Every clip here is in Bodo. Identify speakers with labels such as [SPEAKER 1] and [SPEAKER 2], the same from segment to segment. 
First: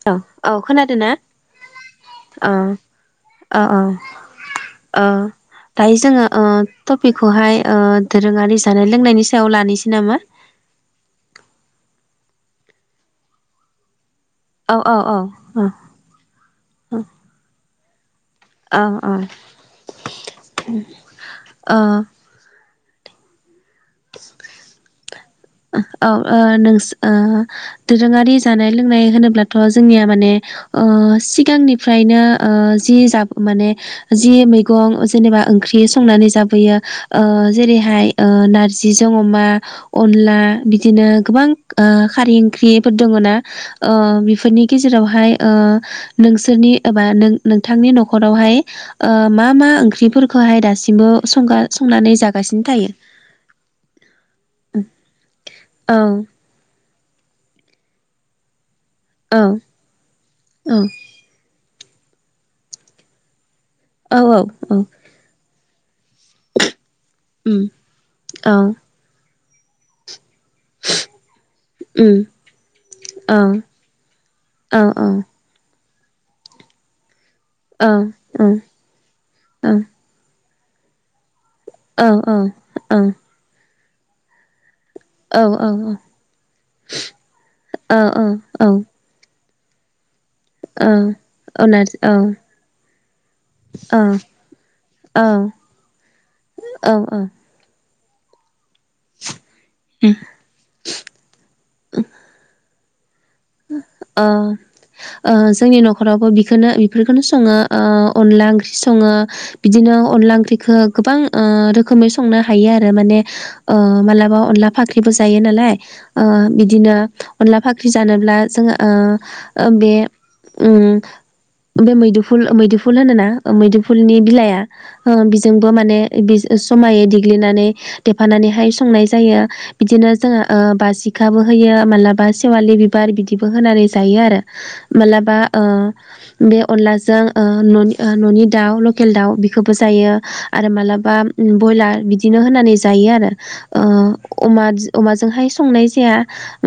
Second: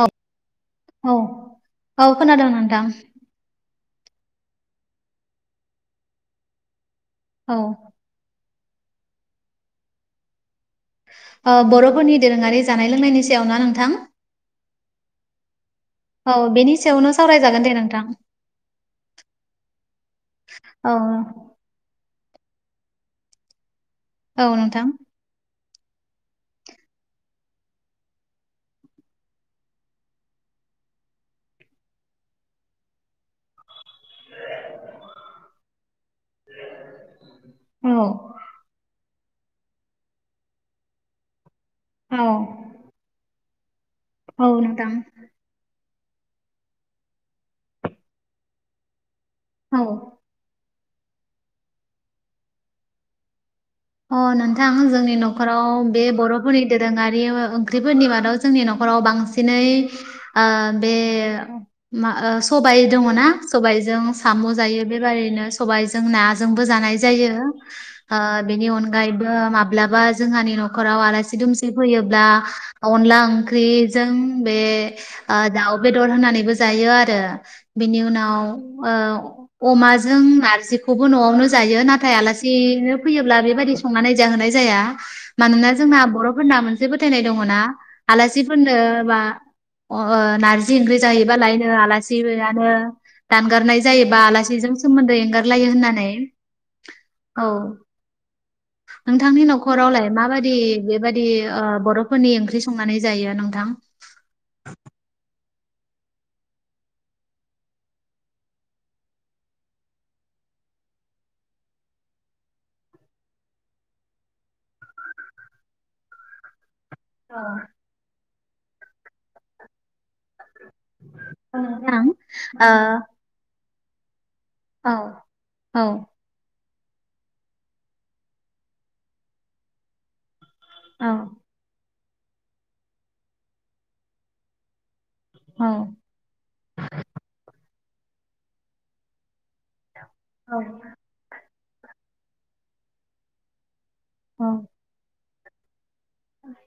[SPEAKER 1] औ
[SPEAKER 2] औ-औ
[SPEAKER 1] औ
[SPEAKER 2] खोनादोंना
[SPEAKER 1] खोनादों
[SPEAKER 2] औ
[SPEAKER 1] नोंथां
[SPEAKER 2] ओ अ ओ दायो जोंङो ओ टपिकखौहाय
[SPEAKER 1] औ
[SPEAKER 2] ओ दोरोङारि जानाय लोंनायनि सायाव लानोसै नामा?
[SPEAKER 1] अ बर'फोरनि दोरोङारि जानाय लोंनायनि सायाव ना नोंथां
[SPEAKER 2] औ अ अ अ
[SPEAKER 1] औ बेनि सायावनो सावरायजागोन दे नोंथां।
[SPEAKER 2] अ अ उम
[SPEAKER 1] औ
[SPEAKER 2] ओ
[SPEAKER 1] औ नोंथां
[SPEAKER 2] औ ओ नोंस ओ दोरोङारि जानाय लोंनाय होनोब्लाथ' जोंनिया माने ओ सिगांनिफ्रायनो ओ जि जाब माने जि मैगं जेनेबा ओंख्रि संनानै जाबोयो ओ
[SPEAKER 1] औ
[SPEAKER 2] जेरैहाय ओ नारजि जों अमा अनला बिदिनो गोबां ओ
[SPEAKER 1] औ
[SPEAKER 2] खारै ओंख्रिफोर दङ ना औ
[SPEAKER 1] औ
[SPEAKER 2] बेफोरनि
[SPEAKER 1] नोंथां
[SPEAKER 2] गेजेरावहाय ओ नोंसोरनि एबा नोंथांनि न'खरावहाय ओ मा मा
[SPEAKER 1] औ
[SPEAKER 2] ओंख्रि खौहाय दासिमबो सं संनानै जागासिनो थायो?
[SPEAKER 1] अ नोंथां जोंनि न'खराव
[SPEAKER 2] औ
[SPEAKER 1] बे बर'फोरनि दोरोङारि ओंख्रिफोरनि मादाव जोंनि न'खराव
[SPEAKER 2] औ
[SPEAKER 1] बांसिनै ओ
[SPEAKER 2] औ
[SPEAKER 1] बे मा ओ सबाय दङना सबायजों
[SPEAKER 2] औ औ
[SPEAKER 1] साम'
[SPEAKER 2] औ
[SPEAKER 1] जायो बेबायदिनो सबायजों नाजोंबो जानाय जायो। ओ अनगायबो माब्लाबा जोंहानि न' नखराव आलासि दुमसि फैयोब्ला अनला ओंख्रिजों बे ओ दाउ बेदर होनानैबो जायो आरो बिनि उनाव ओ अमा जों नारजिखौबो न'आवनो जायो। नाथाय आलासिनो फैयोब्ला बेबायदि संनानै जाहोनाय जाया। मानोना जोंना बर'फोरना मोनसे फोथायनाय दङना आलासिफोरनो बा अज्ञो नारजि ओंख्रि जाहैबालायनो
[SPEAKER 2] नार औ,
[SPEAKER 1] आलासि फैयानो। दानगारनाय
[SPEAKER 2] औ,
[SPEAKER 1] जायोबा आलासिजों सोमोन्दै
[SPEAKER 2] औ,
[SPEAKER 1] एंगारलायो होननानै
[SPEAKER 2] औ औ
[SPEAKER 1] नोंथांनि
[SPEAKER 2] उ,
[SPEAKER 1] न'खरावलाय माबायदि बेबायदि ओ बर'फोरनि ओंख्रि संनानै जायो नोंथां?
[SPEAKER 2] अ ओ जोंनि न'खरावबो बेखौनो बेफोरखौनो संङो अनला ओंख्रि संङो। बिदिनो अनला ओंख्रिखौ गोबां ओ रोखोमै संनो हायो आरो माने ओ मालाबा अनला फाख्रिबो जायो नालाय ओ बिदिनो
[SPEAKER 1] औ
[SPEAKER 2] अनला फाख्रि जानोब्ला जोंङो ओ बे ओम बे
[SPEAKER 1] नोंथां
[SPEAKER 2] मैदुफुल
[SPEAKER 1] ओ
[SPEAKER 2] मैदुफुल होनो ना ओ मैदुफुलनि बिलाइआ ओ बिजोंबो
[SPEAKER 1] औ
[SPEAKER 2] माने बि जमायै देग्लिनानै देफानानैहाय संनाय जायो बिदिनो जोंहा ओ
[SPEAKER 1] औ
[SPEAKER 2] बासिखाबो होयो माब्लाबा सेवालि बिबार बिदिबो होनानै जायो आरो। मालाबा ओ
[SPEAKER 1] औ
[SPEAKER 2] बे अनलाजों ओ न ओ न'नि दाउ लकेल दाउ बेखौबो जायो आरो
[SPEAKER 1] औ
[SPEAKER 2] मालाबा ब्रयलार बिदिनो होनानै जायो आरो। ओ
[SPEAKER 1] औ
[SPEAKER 2] अमाजोंहाय संनाय जाया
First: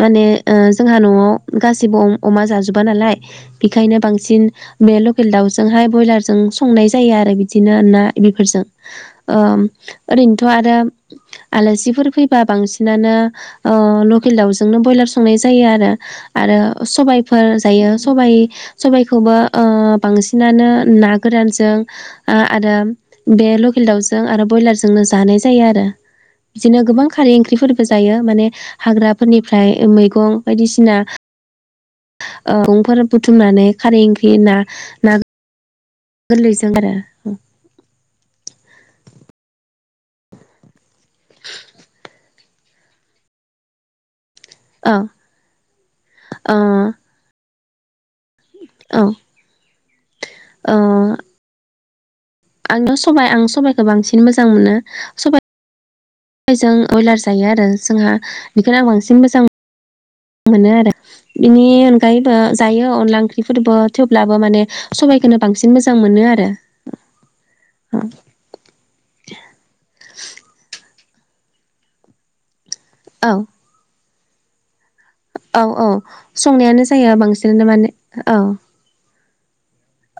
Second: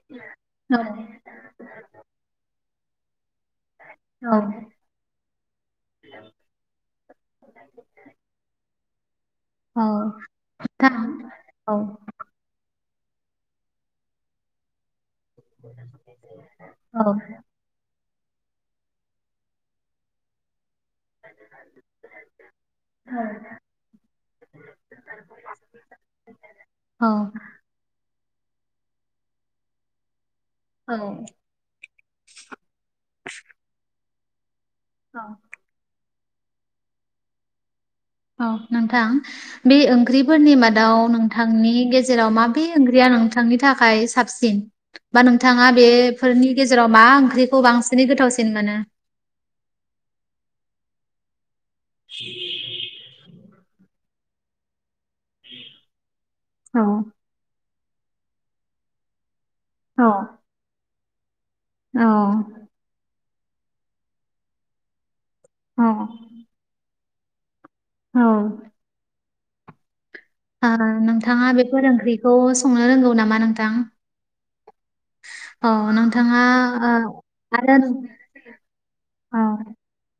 [SPEAKER 2] माने ओ
[SPEAKER 1] औ
[SPEAKER 2] ज जोंहा न'आव गासिबो अ अमा जाजोबा नालाय बेखायनो
[SPEAKER 1] औ
[SPEAKER 2] बांसिन बे लकेल दाउजोंहाय ब्रयलारजों संनाय जायो आरो बिदिनो ना बेफोरजों। ओम ओरैनोथ' आरो
[SPEAKER 1] नोंथां औ
[SPEAKER 2] आलासिफोर फै बा बांसिनानो अ लकेल दावजों बयलार सं जायो आरो आरो
[SPEAKER 1] औ
[SPEAKER 2] सबायफोर जायो सबाय सबायखौबो ओ बांसिनानो ना गोरानजों आरो बे लकेल दाउजों आरो ब्रयलारजोंनो जानाय जायो आरो। बिदिनो
[SPEAKER 1] औ
[SPEAKER 2] गोबां खारै ओंख्रिफोरबो जायो माने हाग्राफोरनिफ्राय मैगं बायदिसिना। [unintelligible] बुथुमनानै खारै ओंख्रि ना ना
[SPEAKER 1] औ
[SPEAKER 2] गोरलैजों आरो उम।
[SPEAKER 1] अ नोंथां बि ओंख्रिफोरनि मादाव नोंथांनि गेजेराव माबे ओंख्रिया नोंथांनि थाखाय साबसिन?
[SPEAKER 2] औ
[SPEAKER 1] बा नोंथांङा बेफोरनि
[SPEAKER 2] ओ
[SPEAKER 1] गेजेराव मा ओंख्रिखौ बांसिनै गोथावसिन मोनो?
[SPEAKER 2] औ ओ।
[SPEAKER 1] [inaudible]
[SPEAKER 2] आंथ सबाइ आं सबाइखौ बांसिन मोजां मोनो सबाय सबायजों
[SPEAKER 1] औ
[SPEAKER 2] बयलार जायो आरो जोंहा बेखौनो आं बांसिन मोजां
[SPEAKER 1] औ।
[SPEAKER 2] मोनो आरो बेनि
[SPEAKER 1] औ
[SPEAKER 2] अनगायैबो जायो अनला ओंख्रिफोरबो थेवब्लाबो माने। सबायखौनो बांसिन
[SPEAKER 1] औ
[SPEAKER 2] मोजां मोनो आरो।
[SPEAKER 1] औ। ओ नोंथाङा बेफोर ओंख्रिखौ संनो रोंगौ
[SPEAKER 2] औ
[SPEAKER 1] नामा नोंथां?
[SPEAKER 2] औ औ
[SPEAKER 1] नोंथाङा
[SPEAKER 2] संनायानो
[SPEAKER 1] ओ
[SPEAKER 2] जाया बांसिनानो
[SPEAKER 1] आरो
[SPEAKER 2] माने
[SPEAKER 1] नों-
[SPEAKER 2] औ।
[SPEAKER 1] औ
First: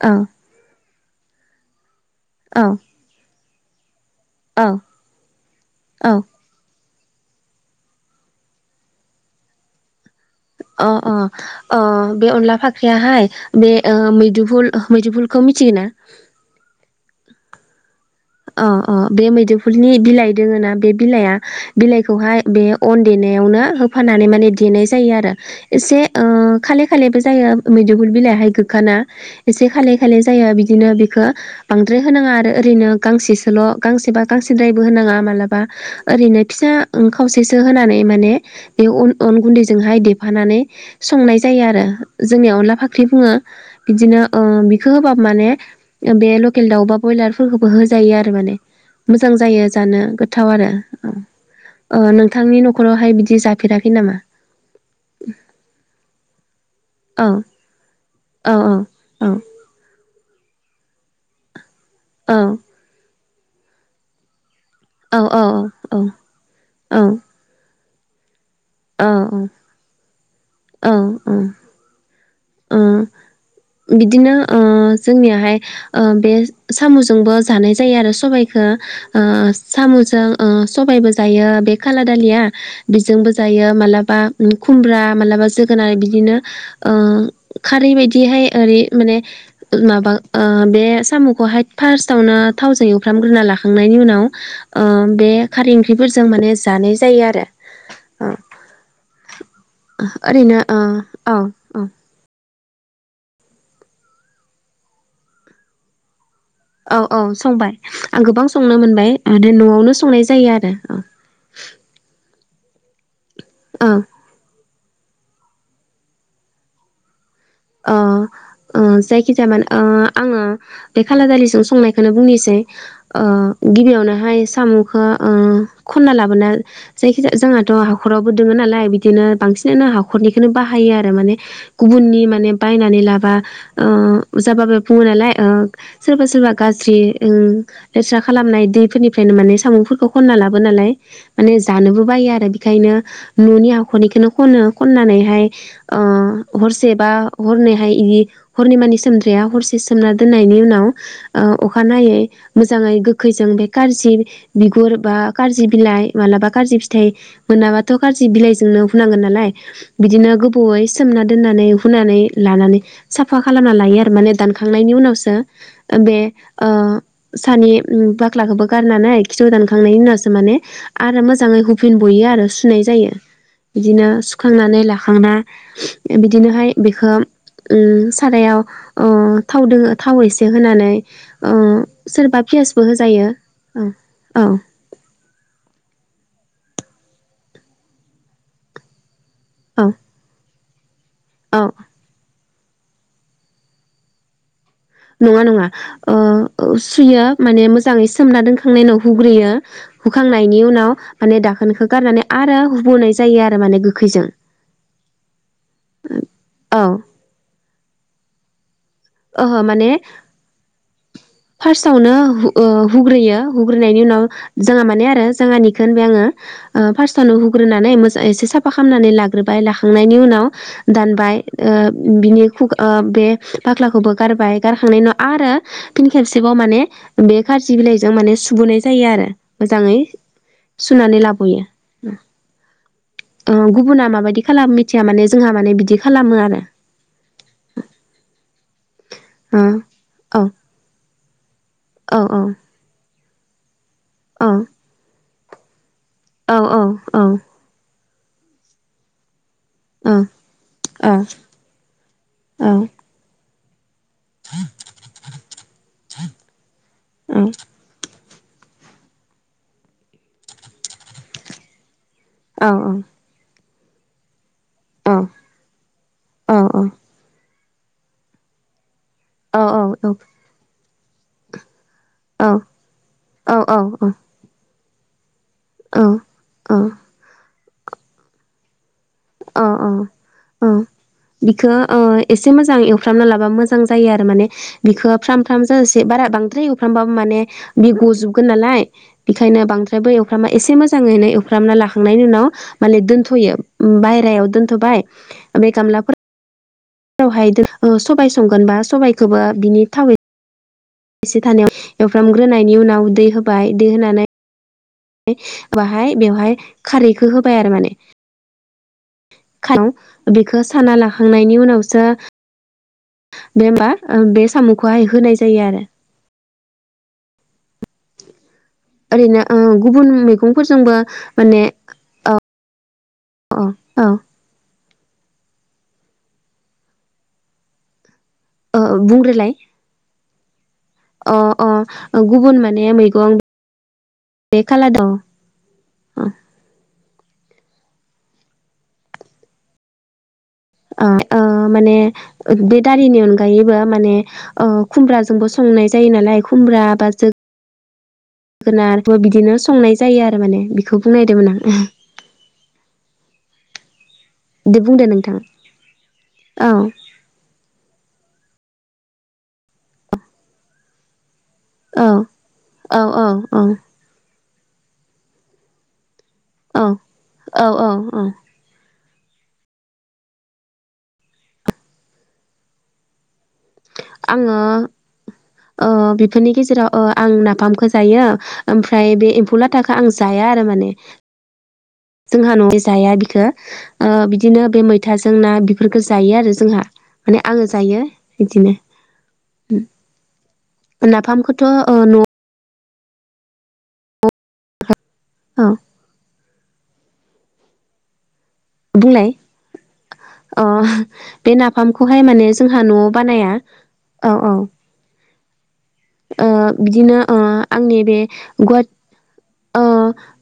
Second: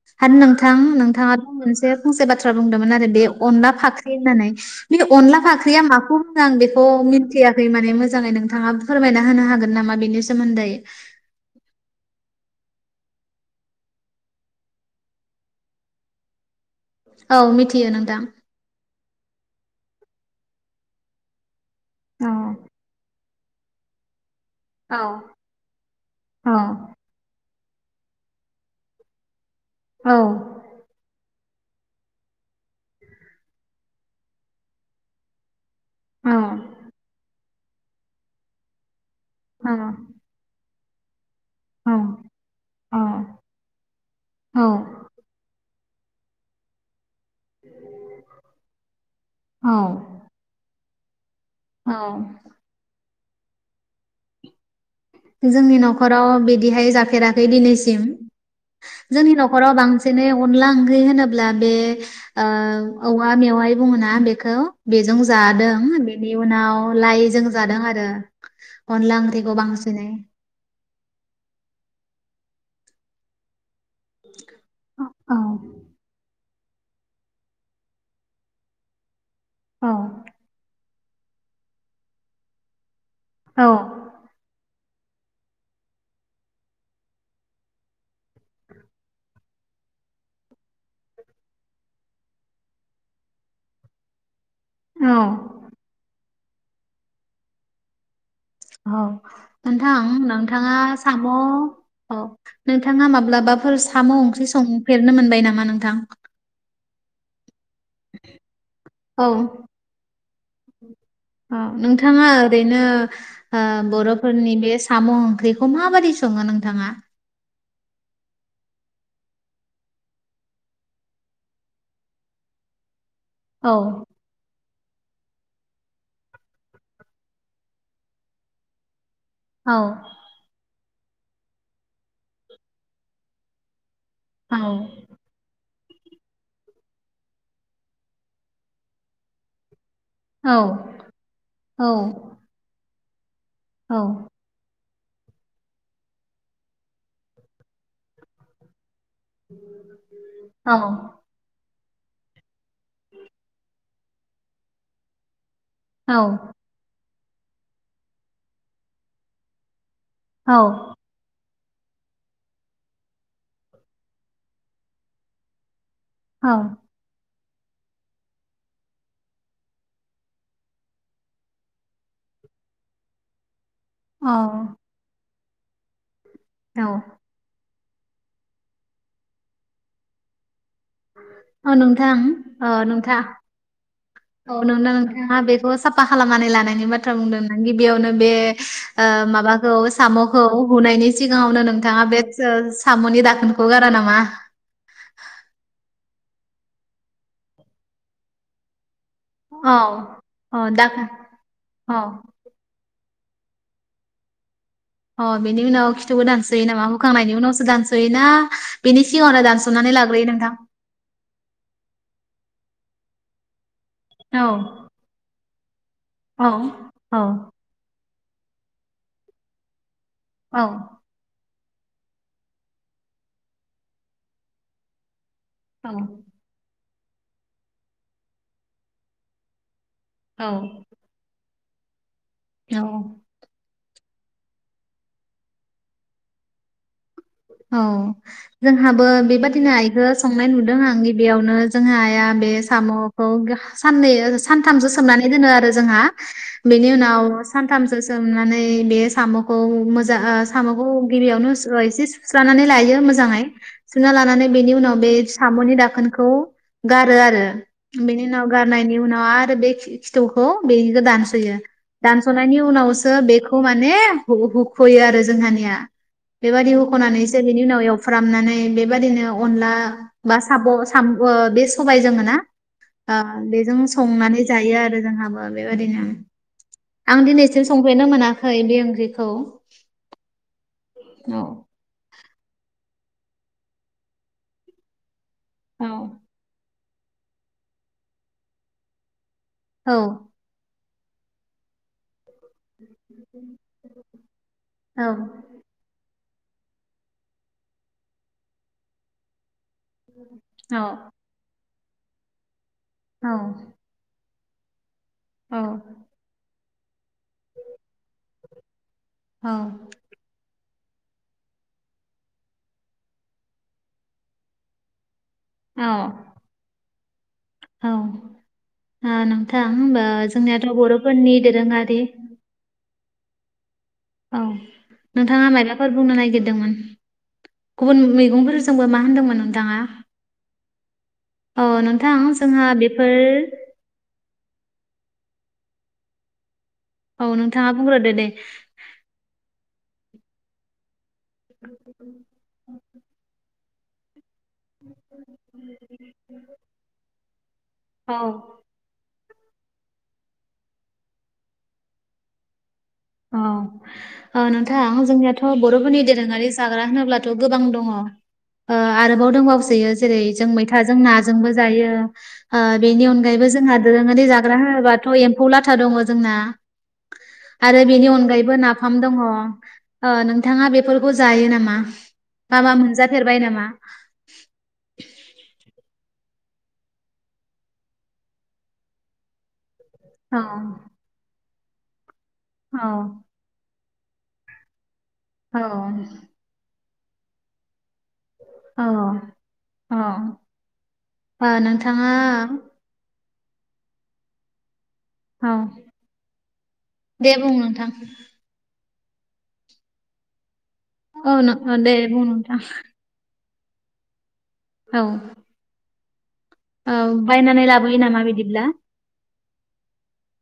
[SPEAKER 2] औ
[SPEAKER 1] आरो नोंथां नोंथाङाथ' मोनसे फंसे बाथ्रा
[SPEAKER 2] औ
[SPEAKER 1] बुंदोंमोन आरो बे अनला फाख्रि होननानै
[SPEAKER 2] औ
[SPEAKER 1] बे अनला फाख्रिया
[SPEAKER 2] औ
[SPEAKER 1] माखौ आं बेखौ मिथियाखै माने मोजाङै नोंथाङा फोरमायना होनो हागोन नामा बेनि सो
[SPEAKER 2] अ अ। अ बे अनला फाख्रियाहाय बे ओ मुदुफुल मुदुफुलखौ मिथियोना?
[SPEAKER 1] औ मिथियो नोंथां।
[SPEAKER 2] अ अ बे मुदुफुलनि बिलाइ दोङो ना बे बिलाइआ
[SPEAKER 1] औ
[SPEAKER 2] बिलाइखौहाय बे अन देना यावनो होफानानै माने देनाय
[SPEAKER 1] औ
[SPEAKER 2] जायो आरो एसे ओ
[SPEAKER 1] औ
[SPEAKER 2] खालि खालिबो जायो मुदुफुल बिलायाहाय गोखा ना एसे खालि
[SPEAKER 1] औ
[SPEAKER 2] खालि जायो बिदिनो बेखौ बांद्राय होनाङा आरो ओरैनो गांसेसोल' गांसेबा गांसेद्रायबो होनाङा माला बा
[SPEAKER 1] औ
[SPEAKER 2] ओरैनो फिसा खावसेसो होनानै माने बे अन
[SPEAKER 1] औ
[SPEAKER 2] गुन्दैजोंहाय दे फानानै संनाय जायो आरो जोंनियाव अनला फाख्रि बुङो बिदिनो ओ
[SPEAKER 1] औ
[SPEAKER 2] बिखौ होबा माने बे लकेल दाउ बा ब्रयलारफोरखौ बो होजायो आरो माने मोजां जायो
[SPEAKER 1] औ
[SPEAKER 2] जानो गोथाव आरो औ।
[SPEAKER 1] औ
[SPEAKER 2] ओ नोंथांनि न'खरावहाय बिदि जाफेराखै नामा?
[SPEAKER 1] जोंनि न'खराव बिदिहाय
[SPEAKER 2] औ
[SPEAKER 1] जाफेराखै दिनैसिम
[SPEAKER 2] औ औ
[SPEAKER 1] जोंनि न' खराव बांसिनै अनला ओंख्रि होनोब्ला बे
[SPEAKER 2] औ
[SPEAKER 1] ओ औ वा मेववाइ बुङो ना बेखौ। बेजों
[SPEAKER 2] औ औ
[SPEAKER 1] जादों
[SPEAKER 2] औ
[SPEAKER 1] बेनि उनाव
[SPEAKER 2] औ
[SPEAKER 1] लाइजों जादों आरो। अनला ओंख्रिखौ बां
[SPEAKER 2] औ औ ओम। बिदिनो ओ
[SPEAKER 1] औ
[SPEAKER 2] जोंनियाहाय ओ बे साम'जोंबो जानाय जायो आरो सबाइखौ ओ
[SPEAKER 1] औ
[SPEAKER 2] साम'जों ओ सबायबो जायो बे काला दालिया बेजोंबो
[SPEAKER 1] औ
[SPEAKER 2] जायो मालाबा उम खुमब्रा मालाबा जोगोनार बिदिनो ओ खारै बादिहाय ओरै माने माबा ओ बे साम'खौहाय फार्स्टआवनो थावजों एवफ्रामग्रोना लाखांनायनि उनाव ओ
[SPEAKER 1] औ
[SPEAKER 2] बे खारै ओंख्रिफोरजों माने जानाय जायो आरो। ओ
[SPEAKER 1] औ नोंथां
[SPEAKER 2] ओरैनो
[SPEAKER 1] नोंथांङा
[SPEAKER 2] ओ
[SPEAKER 1] साम' औ नोंथाङा माब्लाबाफोर साम' ओंख्रि संफेरनो मोनबाय नामा नोंथां?
[SPEAKER 2] औ औ संबाय आं गोबां संनो मोनबाय
[SPEAKER 1] औ
[SPEAKER 2] न'आवनो संनाय जायो आरो औ।
[SPEAKER 1] औ नोंथाङा ओरैनो ओ
[SPEAKER 2] औ
[SPEAKER 1] बर'फोरनि बे साम' ओंख्रिखौ माबादि सङो नोंथांङा?
[SPEAKER 2] अ अ जायखि जाया मानो ओ आंङो बे खालादालिजों संनायखौनो बुंनोसै।
[SPEAKER 1] औ
[SPEAKER 2] गिबियाव नोहाय साम'खौ ओ खनना लाबोना जायखिजाया जोंहाथ' हाखरावबो दोङो नालाय बिदिनो बांसिनानो
[SPEAKER 1] औ
[SPEAKER 2] हाखरनिखौनो बाहायो आरो माने गुबुननि माने बायनानै लाबा ओ उजा
[SPEAKER 1] औ
[SPEAKER 2] बाबाया बुङो नालाय ओ सोरबा सोरबा गाज्रि ओ लेथ्रा खालामनाय दैफोरनिफ्रायनो माने सामुफोरखौ खनना
[SPEAKER 1] औ
[SPEAKER 2] लाबोनानै माने
[SPEAKER 1] औ
[SPEAKER 2] जानोबो बायो आरो बेखायनो न'नि
[SPEAKER 1] औ
[SPEAKER 2] हाखरनिखोनो खनो। खननानैहाय अ हरसे बा हरनैहाय इदि हरनै मानि सोम नाया हरसे सोमना दोननायनि
[SPEAKER 1] औ
[SPEAKER 2] उनाव अखानायै मोजाङै गोखैजों बे गार्जि बिगुर बा गार्जि बिलाइ मालाबा गार्जि फिथाइ मोनाबाथ' गाज्रि बिलाइजोंनो हुनांगोन नालाय बिदिनो
[SPEAKER 1] औ
[SPEAKER 2] गोबावै सोमना दोननानै हुनानै लानानै साफा खालामना लायो आरो माने दानखांनायनि उनावसो बे
[SPEAKER 1] औ
[SPEAKER 2] ओ सानि बाख्लाखौबो गारो नालाय खिथिु दानखांनायनि उनावसो माने आरो मोजाङै हुफिन बयो आरो सुनाय जायो। बिदिनो सुखांनानै
[SPEAKER 1] औ
[SPEAKER 2] लाखांना बिदिनोहाय बेखौ ओम सारायाव‌ ओ थाव दो थाव एसे होनानै ओ
[SPEAKER 1] औ नोंथां
[SPEAKER 2] सोरबा
[SPEAKER 1] ओ
[SPEAKER 2] पियासबो
[SPEAKER 1] नोंथां
[SPEAKER 2] होजायो औ औ
[SPEAKER 1] नोंथाङा बेखौ साफा खालामनानै लानायनि बाथ्रा बुंदों गिबियावनो बे ओ माबा माबाखौ
[SPEAKER 2] औ
[SPEAKER 1] साम'खौ हुनायनि
[SPEAKER 2] औ
[SPEAKER 1] सिगाङावनो नोंथाङा बे साम'नि दाखोनखौ गारा नामा।
[SPEAKER 2] नङा नङा ओ सुयो माने मोजाङै सोमना दोनखा खांनायनि उनाव हुग्रोयो
[SPEAKER 1] औ औ
[SPEAKER 2] हुखांनायनि उनाव
[SPEAKER 1] दाखोन
[SPEAKER 2] माने दाखोनखौ
[SPEAKER 1] औ
[SPEAKER 2] गारनानै आरो हुबोनाय जायो आरो माने गोखैजों
[SPEAKER 1] अ बिनि उनाव खिथुखौ दानसोय
[SPEAKER 2] औ
[SPEAKER 1] नामा होखांनायनि उनावसो दानसोयो ना बिनि सिगाङावनो
[SPEAKER 2] ओहो माने
[SPEAKER 1] दानस'नानै लाग्रोयो नोंथां।
[SPEAKER 2] फार्स्टआवनो ओ हुग्रोयो हुग्रोनायनि उनाव
[SPEAKER 1] औ
[SPEAKER 2] जोंहा माने आरो जोंहानिखौ होनबाय आङो
[SPEAKER 1] औ
[SPEAKER 2] ओ
[SPEAKER 1] औ
[SPEAKER 2] फार्स्टआवनो हुोग्रोनानै मोजां एसे साफा खालामनानै लाग्रोबाय लाखांनायनि उनाव
[SPEAKER 1] औ
[SPEAKER 2] दानबाय ओ बिनि खु-ओ बे बाख्लाखौबो गारबाय गारखांनायनि उनाव आरो
[SPEAKER 1] औ
[SPEAKER 2] फिन खेबसे सेबाव माने बे खारजि बिलाइजों माने सुबावनाय जायो आरो मोजाङै।
[SPEAKER 1] औ
[SPEAKER 2] हुनानै लाबोयो
[SPEAKER 1] औ
[SPEAKER 2] ओ गुबुना माबायदि खालामो मिथिया माने जोंहा माने बिदि खालामो आरो।
[SPEAKER 1] औ जोंहाबो बेबादिनो आइखौ
[SPEAKER 2] ओ
[SPEAKER 1] संनाय नुदों आं गिबियावनो जोंहा
[SPEAKER 2] औ
[SPEAKER 1] आइया
[SPEAKER 2] औ
[SPEAKER 1] बे साम'खौ साननै
[SPEAKER 2] औ
[SPEAKER 1] सानथामसो सोमनानै दोनो आरो जोंहा बेनि
[SPEAKER 2] औ
[SPEAKER 1] उनाव सानथामसो सोमनानै बे साम' खौ मोजां ओ साम'खौ
[SPEAKER 2] औ
[SPEAKER 1] गिबियावनो ओ एसे सुस्रानानै
[SPEAKER 2] औ
[SPEAKER 1] लायो मोजाङै। सुना लानानै बेनि उनाव बे साम'नि दाखोनखौ गारो आरो
[SPEAKER 2] औ
[SPEAKER 1] बेनि उनाव गारनायनि उनाव आरो बे खिथौखौ बेनिखौ दानस'यो। दानस'नायनि
[SPEAKER 2] औ
[SPEAKER 1] उनावसो बेखौ माने हु- हुख'यो
[SPEAKER 2] औ
[SPEAKER 1] आरो जोंहानिया
[SPEAKER 2] औ
[SPEAKER 1] बेबादि हुखनानैसो बेनि उनाव‌ एवफ्रामनानै बेबादिनो अनला बा साब ओ बे सबाय दोङो ना बेजों
[SPEAKER 2] औ
[SPEAKER 1] संनानै जायो आरो जोंहाबो बेबायदिनो।
[SPEAKER 2] औ
[SPEAKER 1] आं दिनैसिम संफेरनो मोनाखै बे ओंख्रिखौ।
[SPEAKER 2] अ अ औ
[SPEAKER 1] औ
[SPEAKER 2] बिखौ ओ एसे मोजां एवफ्रामना लाबा मोजां जायो आरो माने बिखौ फ्राम फ्राम
[SPEAKER 1] औ
[SPEAKER 2] जाजासे बारा बांद्राय एव फ्रामबाबो माने बि गजोबगोन नालाय बेखायनो
[SPEAKER 1] औ
[SPEAKER 2] बांद्रायबो एव फ्रामा एसे मोजांङैनो एवफ्रामना लाखांनायनि उनाव माने दोनथ'यो बायह्रायाव दोन थ'बाय
[SPEAKER 1] औ
[SPEAKER 2] ओ बे गामला फोर वहाय सबाय संगोन बा सबायखौबा बिनि थाव
[SPEAKER 1] औ
[SPEAKER 2] एसे थानायाव एवफ्रामग्रोनायनि उनाव
[SPEAKER 1] औ
[SPEAKER 2] दै होबाय दै होनानै बाहाय बेवहाय खारैखौ होबाय आरो माने
[SPEAKER 1] औ
[SPEAKER 2] [unintelligible] बेखो साना लाखांनायनि उनावसो बे होमबा बे साम'खौहाय होनाय जायो आरो
[SPEAKER 1] अ औ ओ
[SPEAKER 2] ओरैनो
[SPEAKER 1] नोंथां ओ
[SPEAKER 2] गुबुन
[SPEAKER 1] जोंनियाथ'
[SPEAKER 2] मैगंफोरजोंबो
[SPEAKER 1] बर'फोरनि
[SPEAKER 2] माने
[SPEAKER 1] दोरोङारि
[SPEAKER 2] अ औ
[SPEAKER 1] औ नोंथाङा मायबाफोर बुंनो नागिरदोंमोन गुबुन मैगंफोर
[SPEAKER 2] औ
[SPEAKER 1] जोंबो मा होन्दोंमोन
[SPEAKER 2] बुंग्रोलाय
[SPEAKER 1] नोंथाङा?
[SPEAKER 2] अ
[SPEAKER 1] औ नोंथां
[SPEAKER 2] अ गुबुन
[SPEAKER 1] जोंहा
[SPEAKER 2] माने
[SPEAKER 1] बेफोर
[SPEAKER 2] मैगंं बे [unintelligible] दं ओ
[SPEAKER 1] औ नोंथाङा बुंग्रोदो दे।
[SPEAKER 2] ओ ओ माने बे दारिनि अनगायैबो माने ओ खुमब्राजोंबो संनाय जायो नालाय खुमब्रा बा जो
[SPEAKER 1] औ
[SPEAKER 2] गोनारबो बिदिनो संनाय जायो आरो माने बेखौ बुंनायदोंमोन आं
[SPEAKER 1] औ ओ
[SPEAKER 2] आं दे
[SPEAKER 1] नोंथां
[SPEAKER 2] बुंदो नोंथां
[SPEAKER 1] जोंनियाथ' बर'फोरनि दोरोंङारि
[SPEAKER 2] औ
[SPEAKER 1] जाग्रा होनोब्ला थ' गोबां दंङ' ओ आरोबाव दंबावसोयो जेरै जों मैथाजों ना जों जोंबो जायो
[SPEAKER 2] औ
[SPEAKER 1] ओ
[SPEAKER 2] औ
[SPEAKER 1] बेनि
[SPEAKER 2] औ
[SPEAKER 1] अनगायैबो
[SPEAKER 2] औ
[SPEAKER 1] जोंहा‌ दोरोंङारि जा ग्रा होनोबाथ' एम्फौ लाथा दंङ जोंना।
[SPEAKER 2] औ औ
[SPEAKER 1] आरो बेनि
[SPEAKER 2] औ
[SPEAKER 1] अनगायैबो नाफाम दंङ ओ नोंथांङा बेफोरखौ जायो नामा? नाबा मोनजाफेरबाय नामा?
[SPEAKER 2] आंङो ओ बेफोरनि गेजेराव ओ आं नाफामखौ जायो ओमफ्राय बे एम्फौला थाखो आं
[SPEAKER 1] औ
[SPEAKER 2] जाया आरो माने। जोंहा न' [unintelligible] जाया बिखो ओ बिदिनो बे मै थाजों ना
[SPEAKER 1] औ
[SPEAKER 2] बेफोरखौ जायो आरो जोंहा माने आंङो जायो। बिदिनो
[SPEAKER 1] औ
[SPEAKER 2] उम नाफामखौथ' ओ न'
[SPEAKER 1] औ दे बुं नोंथां
[SPEAKER 2] बुंनाय अह
[SPEAKER 1] औ
[SPEAKER 2] बे
[SPEAKER 1] नों दे
[SPEAKER 2] नाफामखौहाय
[SPEAKER 1] बुं
[SPEAKER 2] माने
[SPEAKER 1] नोंथां
[SPEAKER 2] जोंहा न'आव बानाया औ औ
[SPEAKER 1] औ
[SPEAKER 2] ओ
[SPEAKER 1] औ
[SPEAKER 2] बिदिनो ओ
[SPEAKER 1] बायनानै लाबोयो
[SPEAKER 2] आंनि बे
[SPEAKER 1] नामा बिदिब्ला?
[SPEAKER 2] गुवा अ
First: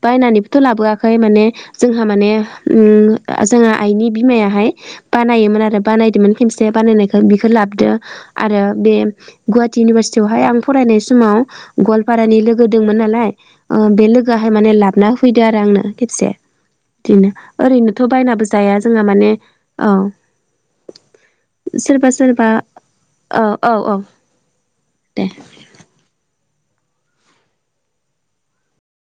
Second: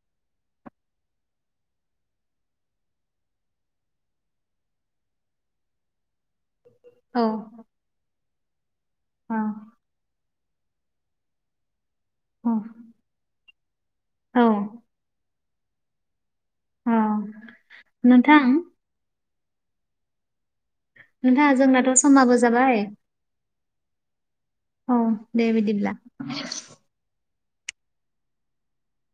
[SPEAKER 2] बायनानैबोथ' लाबोआखै माने जोंहा माने उम जोंहा आइनि बिमायाहाय बानायोमोन आरो बानायदोंमोन खेमसे बानायनायखौ
[SPEAKER 1] औ
[SPEAKER 2] बिखौ लाबो दो आरो बे
[SPEAKER 1] औ
[SPEAKER 2] गुवाहाटि इउनिभारसिटियावहाय आं फरायनाय समाव गवालपारानि
[SPEAKER 1] औ
[SPEAKER 2] लोगो दोंमोन नालाय ओ बे
[SPEAKER 1] औ
[SPEAKER 2] लोगोआहाय माने लाबना फैदो आरो आंनो खेबसे।
[SPEAKER 1] औ
[SPEAKER 2] दिनो ओरैनोथ'
[SPEAKER 1] नोंथां
[SPEAKER 2] बायनाबो जाया जोंहा माने औ
[SPEAKER 1] नोंथां जोंनाथ'
[SPEAKER 2] सोरबा
[SPEAKER 1] समाबो
[SPEAKER 2] सोरबा
[SPEAKER 1] जाबाय
[SPEAKER 2] ओ औ औ
[SPEAKER 1] औ दे बिदिब्ला।